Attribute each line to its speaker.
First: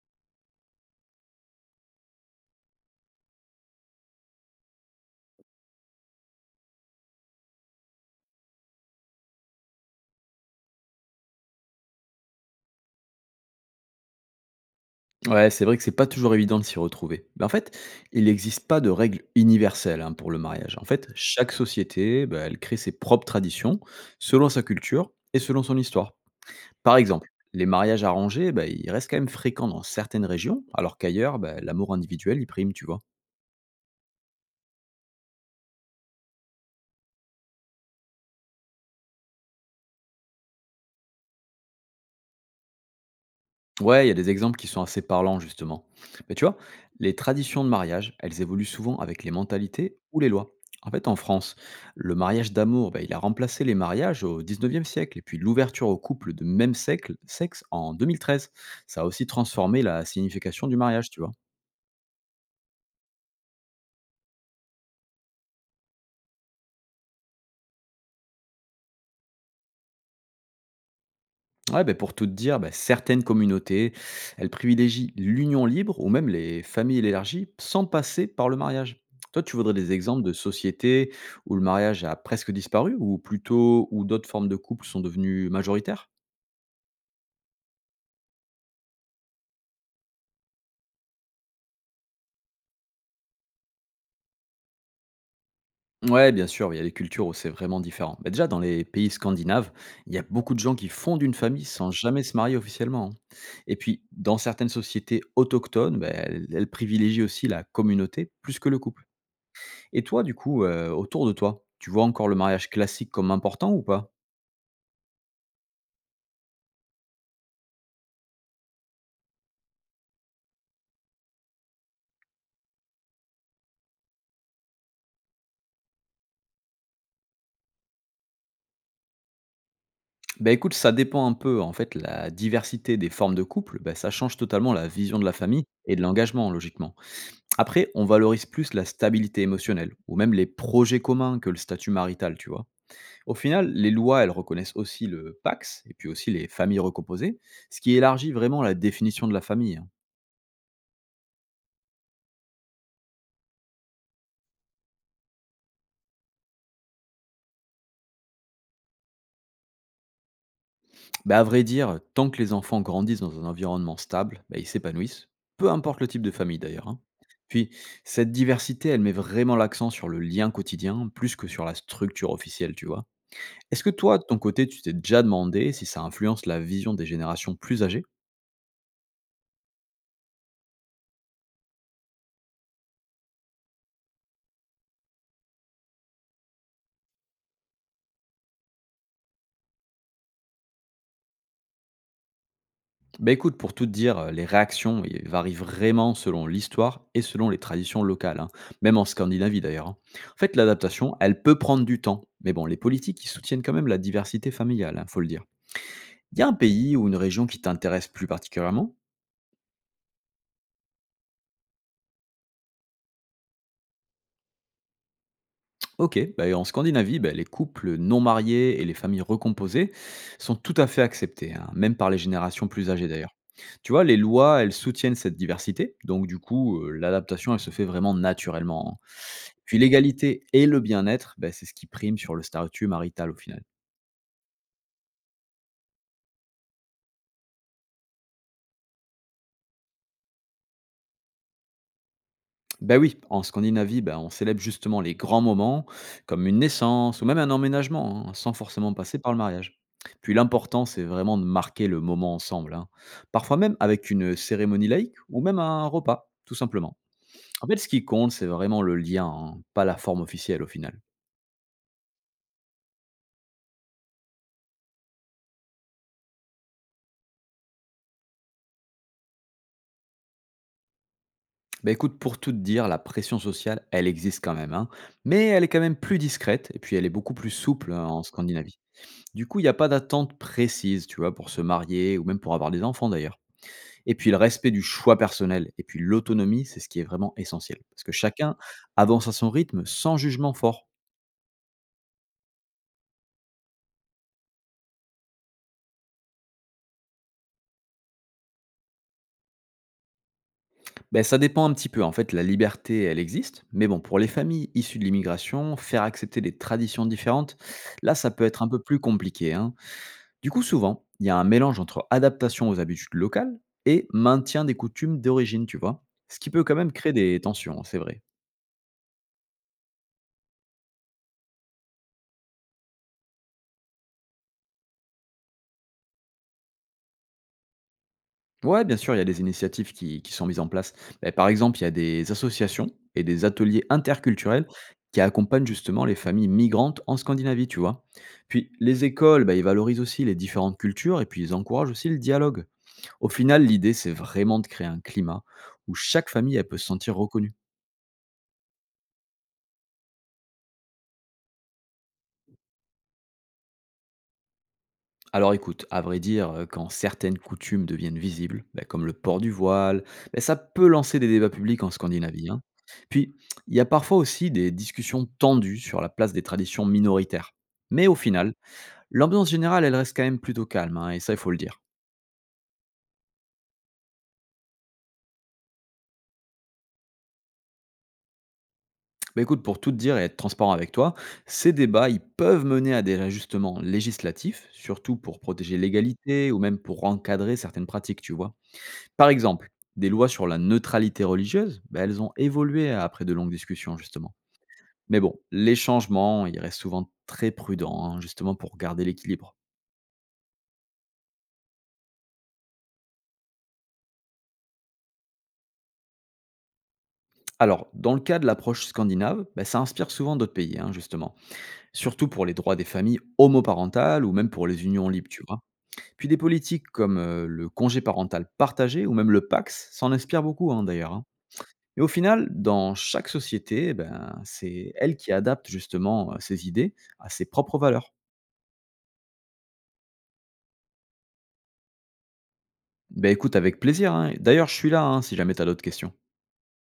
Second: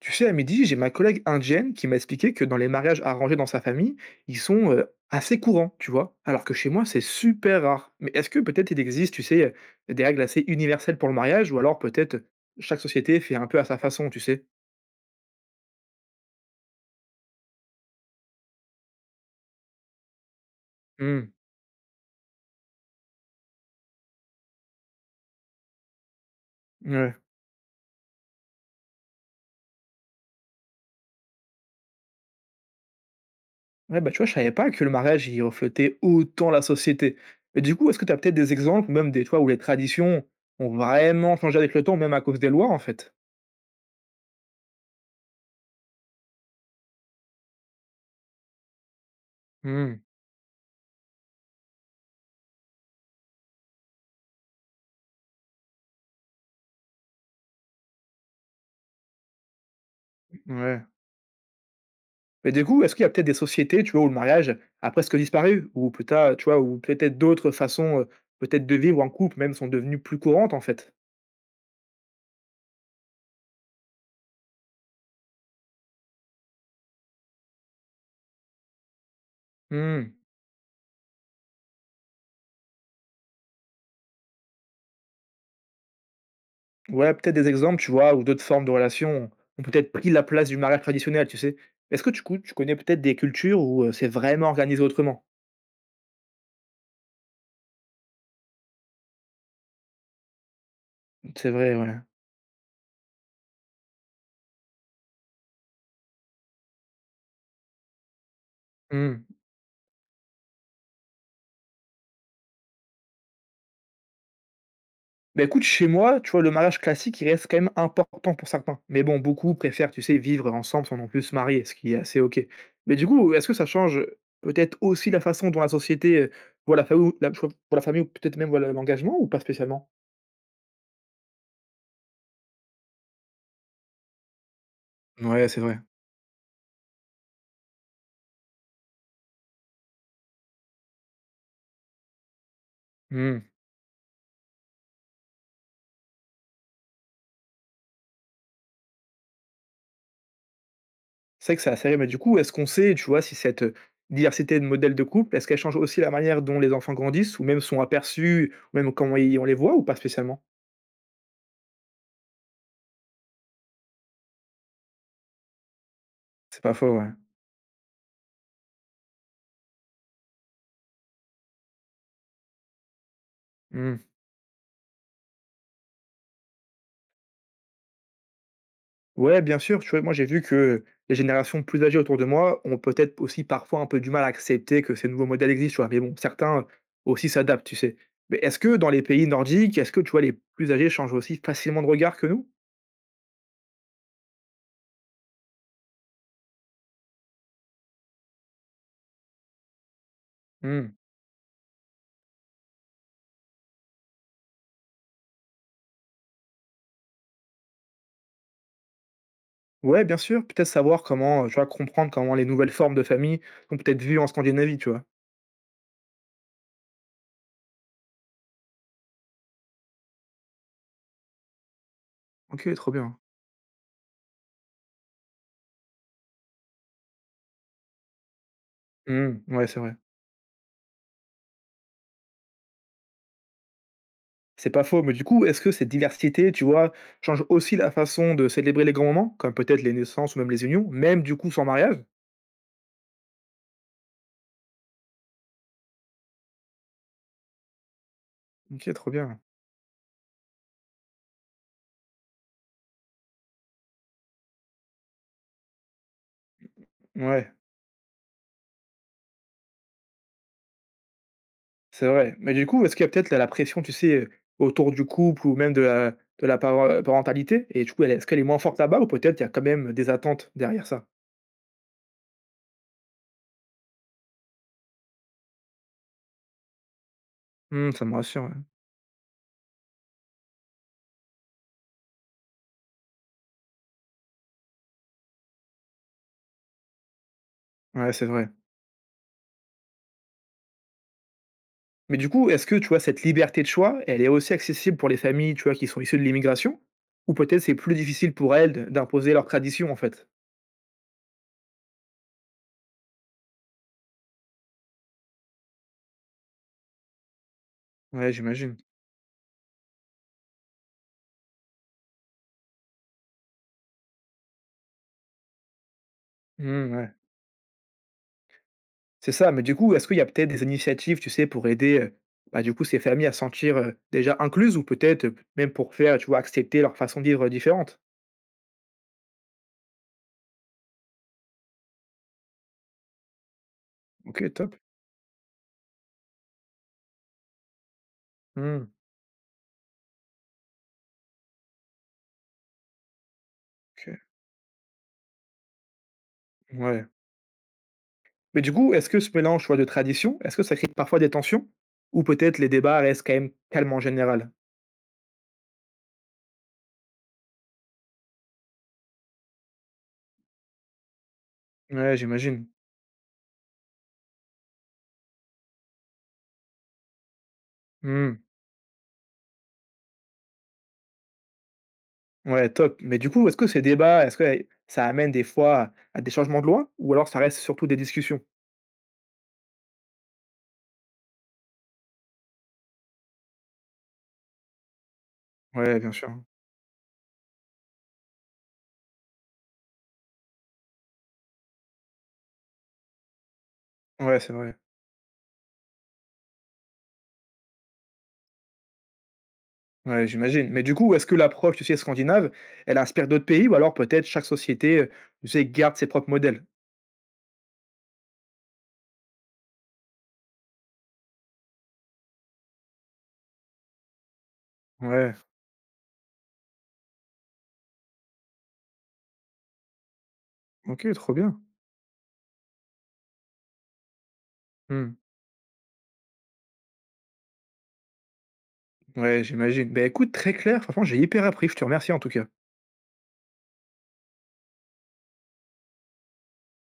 Speaker 1: Tu sais, à midi, j'ai ma collègue indienne qui m'a expliqué que dans les mariages arrangés dans sa famille, ils sont assez courants, tu vois. Alors que chez moi, c'est super rare. Mais est-ce que peut-être il existe, tu sais, des règles assez universelles pour le mariage, ou alors peut-être chaque société fait un peu à sa façon, tu sais.
Speaker 2: Ouais, c'est vrai que c'est pas toujours évident de s'y retrouver. Mais en fait, il n'existe pas de règle universelle hein, pour le mariage. En fait,
Speaker 1: Hmm,
Speaker 2: chaque société, bah, elle crée ses propres traditions selon sa culture et selon son histoire. Par
Speaker 1: ouais.
Speaker 2: exemple, les mariages arrangés, bah, ils restent quand même fréquents dans certaines régions, alors qu'ailleurs, bah, l'amour individuel, il prime, tu vois.
Speaker 1: Ouais, bah tu vois, je savais pas que le mariage y reflétait autant la société. Mais du coup, est-ce que tu as peut-être des exemples, ou même des fois où les traditions ont vraiment changé avec le temps, même à cause des lois, en fait.
Speaker 2: Ouais, il y a des exemples qui sont assez parlants, justement. Mais tu vois, les traditions de mariage, elles évoluent souvent avec les mentalités
Speaker 1: Hmm,
Speaker 2: ou les lois. En fait, en France, le mariage d'amour, ben, il a remplacé les mariages au 19e siècle, et puis l'ouverture aux couples de même sexe en 2013. Ça a aussi transformé la signification du
Speaker 1: ouais.
Speaker 2: mariage, tu vois.
Speaker 1: Mais du coup, est-ce qu'il y a peut-être des sociétés, tu vois, où le mariage a presque disparu? Ou plus tard, tu vois, ou peut-être d'autres façons, peut-être de vivre en couple même sont devenues plus courantes en fait?
Speaker 2: Ouais, ben, pour tout te dire, ben, certaines communautés, elles privilégient l'union libre ou même les familles élargies sans passer par le mariage. Toi, tu voudrais des
Speaker 1: Mmh,
Speaker 2: exemples de sociétés où le mariage a presque disparu ou plutôt où d'autres formes de couples sont devenues majoritaires.
Speaker 1: ouais, peut-être des exemples, tu vois, où d'autres formes de relations ont peut-être pris la place du mariage traditionnel, tu sais? Est-ce que du coup, tu connais peut-être des cultures où, c'est vraiment organisé autrement?
Speaker 2: Ouais, bien sûr, il y a des cultures où c'est vraiment différent. Ben, déjà, dans les pays scandinaves, il y a beaucoup de gens qui fondent une
Speaker 1: C'est
Speaker 2: famille
Speaker 1: vrai,
Speaker 2: sans
Speaker 1: ouais.
Speaker 2: jamais se marier officiellement, hein. Et puis, dans certaines sociétés autochtones, ben, elles privilégient aussi la communauté plus que le couple.
Speaker 1: Mmh.
Speaker 2: Et toi, du coup, autour de toi, tu vois encore le mariage classique comme important ou pas?
Speaker 1: Bah, écoute, chez moi, tu vois, le mariage classique, il reste quand même important pour certains. Mais bon, beaucoup préfèrent, tu sais, vivre ensemble sans non plus se marier, ce qui est assez OK. Mais du coup, est-ce que ça change, peut-être aussi la façon dont la société, voit la famille la cho voit la famille ou peut-être même voit le l'engagement ou pas spécialement?
Speaker 2: Mmh. Bah, écoute, ça dépend un peu. En fait, la diversité des formes de couple, bah, ça change totalement la vision de la
Speaker 1: Ouais, c'est
Speaker 2: famille
Speaker 1: vrai.
Speaker 2: et de l'engagement, logiquement. Après, on valorise plus la stabilité émotionnelle ou même les projets communs que le statut marital, tu vois? Au
Speaker 1: Mmh.
Speaker 2: final, les lois, elles reconnaissent aussi le PACS et puis aussi les familles recomposées, ce qui élargit vraiment la définition de la famille, hein.
Speaker 1: C'est vrai que c'est assez vrai, mais du coup, est-ce qu'on sait, tu vois, si cette, diversité de modèles de couple, est-ce qu'elle change aussi la manière dont les enfants grandissent ou même sont aperçus, ou même comment ils on les voit ou pas spécialement?
Speaker 2: Bah, à vrai dire, tant que les enfants grandissent dans un environnement stable, bah, ils s'épanouissent, peu importe le type de famille
Speaker 1: C'est pas
Speaker 2: d'ailleurs,
Speaker 1: faux,
Speaker 2: hein.
Speaker 1: ouais.
Speaker 2: Puis, cette diversité, elle met vraiment l'accent sur le lien quotidien, plus que sur la structure officielle, tu vois. Est-ce que
Speaker 1: Mmh.
Speaker 2: toi, de ton côté, tu t'es déjà demandé si ça influence la vision des générations plus âgées?
Speaker 1: Ouais, bien sûr, tu vois, moi j'ai vu que les générations plus âgées autour de moi ont peut-être aussi parfois un peu du mal à accepter que ces nouveaux modèles existent, tu vois. Mais bon, certains aussi s'adaptent, tu sais. Mais est-ce que dans les pays nordiques, est-ce que tu vois, les plus âgés changent aussi facilement de regard que nous?
Speaker 2: Bah écoute, pour tout te dire, les réactions varient vraiment selon l'histoire et selon les traditions locales, hein, même en Scandinavie d'ailleurs, hein. En fait,
Speaker 1: Hmm.
Speaker 2: l'adaptation, elle peut prendre du temps, mais bon, les politiques, ils soutiennent quand même la diversité familiale, hein, faut le dire. Il y a un pays ou une région qui t'intéresse plus particulièrement?
Speaker 1: Ouais, bien sûr, peut-être savoir comment, tu vois, comprendre comment les nouvelles formes de famille sont peut-être vues en Scandinavie, tu vois.
Speaker 2: OK, bah, en Scandinavie, bah, les couples non mariés et les familles recomposées sont tout à fait acceptés, hein, même par les
Speaker 1: Ok,
Speaker 2: générations
Speaker 1: trop
Speaker 2: plus âgées
Speaker 1: bien.
Speaker 2: d'ailleurs. Tu vois, les lois, elles soutiennent cette diversité, donc du coup, l'adaptation, elle se fait vraiment naturellement, hein.
Speaker 1: Hmm, ouais,
Speaker 2: Puis
Speaker 1: c'est vrai.
Speaker 2: l'égalité et le bien-être, bah, c'est ce qui prime sur le statut marital au final.
Speaker 1: C'est pas faux, mais du coup, est-ce que cette diversité, tu vois, change aussi la façon de célébrer les grands moments, comme peut-être les naissances ou même les unions, même du coup sans mariage?
Speaker 2: Ben oui, en Scandinavie, ben, on célèbre justement les grands moments, comme une naissance ou même un emménagement, hein, sans
Speaker 1: OK,
Speaker 2: forcément
Speaker 1: trop
Speaker 2: passer par le
Speaker 1: bien.
Speaker 2: mariage. Puis l'important, c'est vraiment de marquer le moment ensemble, hein, parfois même avec une cérémonie laïque ou même un repas, tout simplement.
Speaker 1: Ouais,
Speaker 2: En fait, ce qui compte, c'est vraiment le lien, hein, pas la forme officielle au final.
Speaker 1: c'est vrai. Mais du coup, est-ce qu'il y a peut-être la pression, tu sais, autour du couple ou même de la parentalité? Et du coup, elle est ce qu'elle est moins forte là-bas ou peut-être il y a quand même des attentes derrière ça?
Speaker 2: Ben écoute, pour tout te dire, la pression sociale, elle existe quand même, hein, mais elle est quand même plus discrète et puis elle est beaucoup plus
Speaker 1: Mmh,
Speaker 2: souple
Speaker 1: ça
Speaker 2: hein,
Speaker 1: me
Speaker 2: en
Speaker 1: rassure, ouais.
Speaker 2: Scandinavie. Du coup, il n'y a pas d'attente précise, tu vois, pour se marier ou même pour avoir des enfants d'ailleurs. Et puis le respect du choix personnel et puis l'autonomie, c'est ce qui est vraiment essentiel. Parce
Speaker 1: Ouais,
Speaker 2: que
Speaker 1: c'est vrai.
Speaker 2: chacun avance à son rythme sans jugement fort.
Speaker 1: Mais du coup, est-ce que, tu vois, cette liberté de choix, elle est aussi accessible pour les familles, tu vois, qui sont issues de l'immigration? Ou peut-être c'est plus difficile pour elles de d'imposer leurs traditions, en fait?
Speaker 2: Ben ça dépend un petit peu. En fait, la liberté, elle existe. Mais bon, pour les familles issues de l'immigration, faire accepter des traditions différentes, là, ça
Speaker 1: Ouais,
Speaker 2: peut être un
Speaker 1: j'imagine.
Speaker 2: peu plus compliqué, hein. Du coup, souvent, il y a un mélange entre adaptation aux habitudes locales et maintien des coutumes d'origine, tu vois. Ce qui peut quand même
Speaker 1: Mmh, ouais.
Speaker 2: créer des tensions, hein, c'est vrai.
Speaker 1: C'est ça, mais du coup, est-ce qu'il y a peut-être des initiatives, tu sais, pour aider, bah, du coup, ces familles à se sentir, déjà incluses ou peut-être, même pour faire, tu vois, accepter leur façon de vivre, différente?
Speaker 2: Ouais, bien sûr, il y a des initiatives qui sont mises en place. Ben, par exemple, il y a des associations et des ateliers
Speaker 1: OK,
Speaker 2: interculturels
Speaker 1: top.
Speaker 2: qui accompagnent justement les familles migrantes en Scandinavie, tu vois. Puis
Speaker 1: Mmh,
Speaker 2: les écoles, ben, ils valorisent aussi les différentes cultures et puis ils encouragent aussi le dialogue. Au final, l'idée, c'est
Speaker 1: OK,
Speaker 2: vraiment de créer un climat où chaque famille, elle peut se
Speaker 1: ouais.
Speaker 2: sentir reconnue.
Speaker 1: Mais du coup, est-ce que ce mélange, tu vois, de traditions, est-ce que ça crée parfois des tensions? Ou peut-être les débats restent quand même calmes en général?
Speaker 2: Alors écoute, à vrai dire, quand certaines coutumes deviennent visibles, bah, comme le port du voile, bah, ça peut lancer des débats publics en
Speaker 1: Ouais,
Speaker 2: Scandinavie, hein.
Speaker 1: j'imagine.
Speaker 2: Puis, il y a parfois aussi des discussions tendues sur la place des traditions minoritaires. Mais au
Speaker 1: Mmh,
Speaker 2: final, l'ambiance générale, elle reste quand même plutôt calme, hein, et ça, il faut le dire.
Speaker 1: ouais, top. Mais du coup, est-ce que ces débats, est-ce que, ça amène des fois à des changements de loi? Ou alors ça reste surtout des discussions?
Speaker 2: Bah, écoute, pour tout te dire et être transparent avec toi, ces débats, ils peuvent mener à des ajustements législatifs, surtout pour protéger
Speaker 1: Ouais, bien sûr.
Speaker 2: l'égalité ou même pour encadrer certaines pratiques, tu vois? Par exemple, des lois sur la neutralité religieuse, ben elles ont évolué après de longues discussions, justement.
Speaker 1: Ouais, c'est vrai.
Speaker 2: Mais bon, les changements, ils restent souvent très prudents, hein, justement pour garder l'équilibre.
Speaker 1: Ouais, j'imagine. Mais du coup, est-ce que l'approche, tu sais, scandinave, elle inspire d'autres pays ou alors peut-être chaque société, tu sais, garde ses propres modèles?
Speaker 2: Alors, dans le cas de l'approche scandinave, ben ça inspire souvent d'autres pays, hein, justement. Surtout pour les droits des familles homoparentales ou même pour les unions libres,
Speaker 1: Ouais,
Speaker 2: tu vois. Puis des politiques comme le congé parental partagé ou même le PAX s'en inspirent beaucoup, hein,
Speaker 1: OK,
Speaker 2: d'ailleurs, hein.
Speaker 1: trop bien.
Speaker 2: Et au final, dans chaque société, ben, c'est
Speaker 1: Mmh.
Speaker 2: elle qui adapte justement ses idées à ses propres valeurs.
Speaker 1: Ouais, j'imagine. Bah, écoute, très clair, franchement, j'ai hyper appris, je te remercie en tout cas.
Speaker 2: Beh, écoute avec plaisir, hein. D'ailleurs, je suis là, hein, si jamais t'as d'autres questions.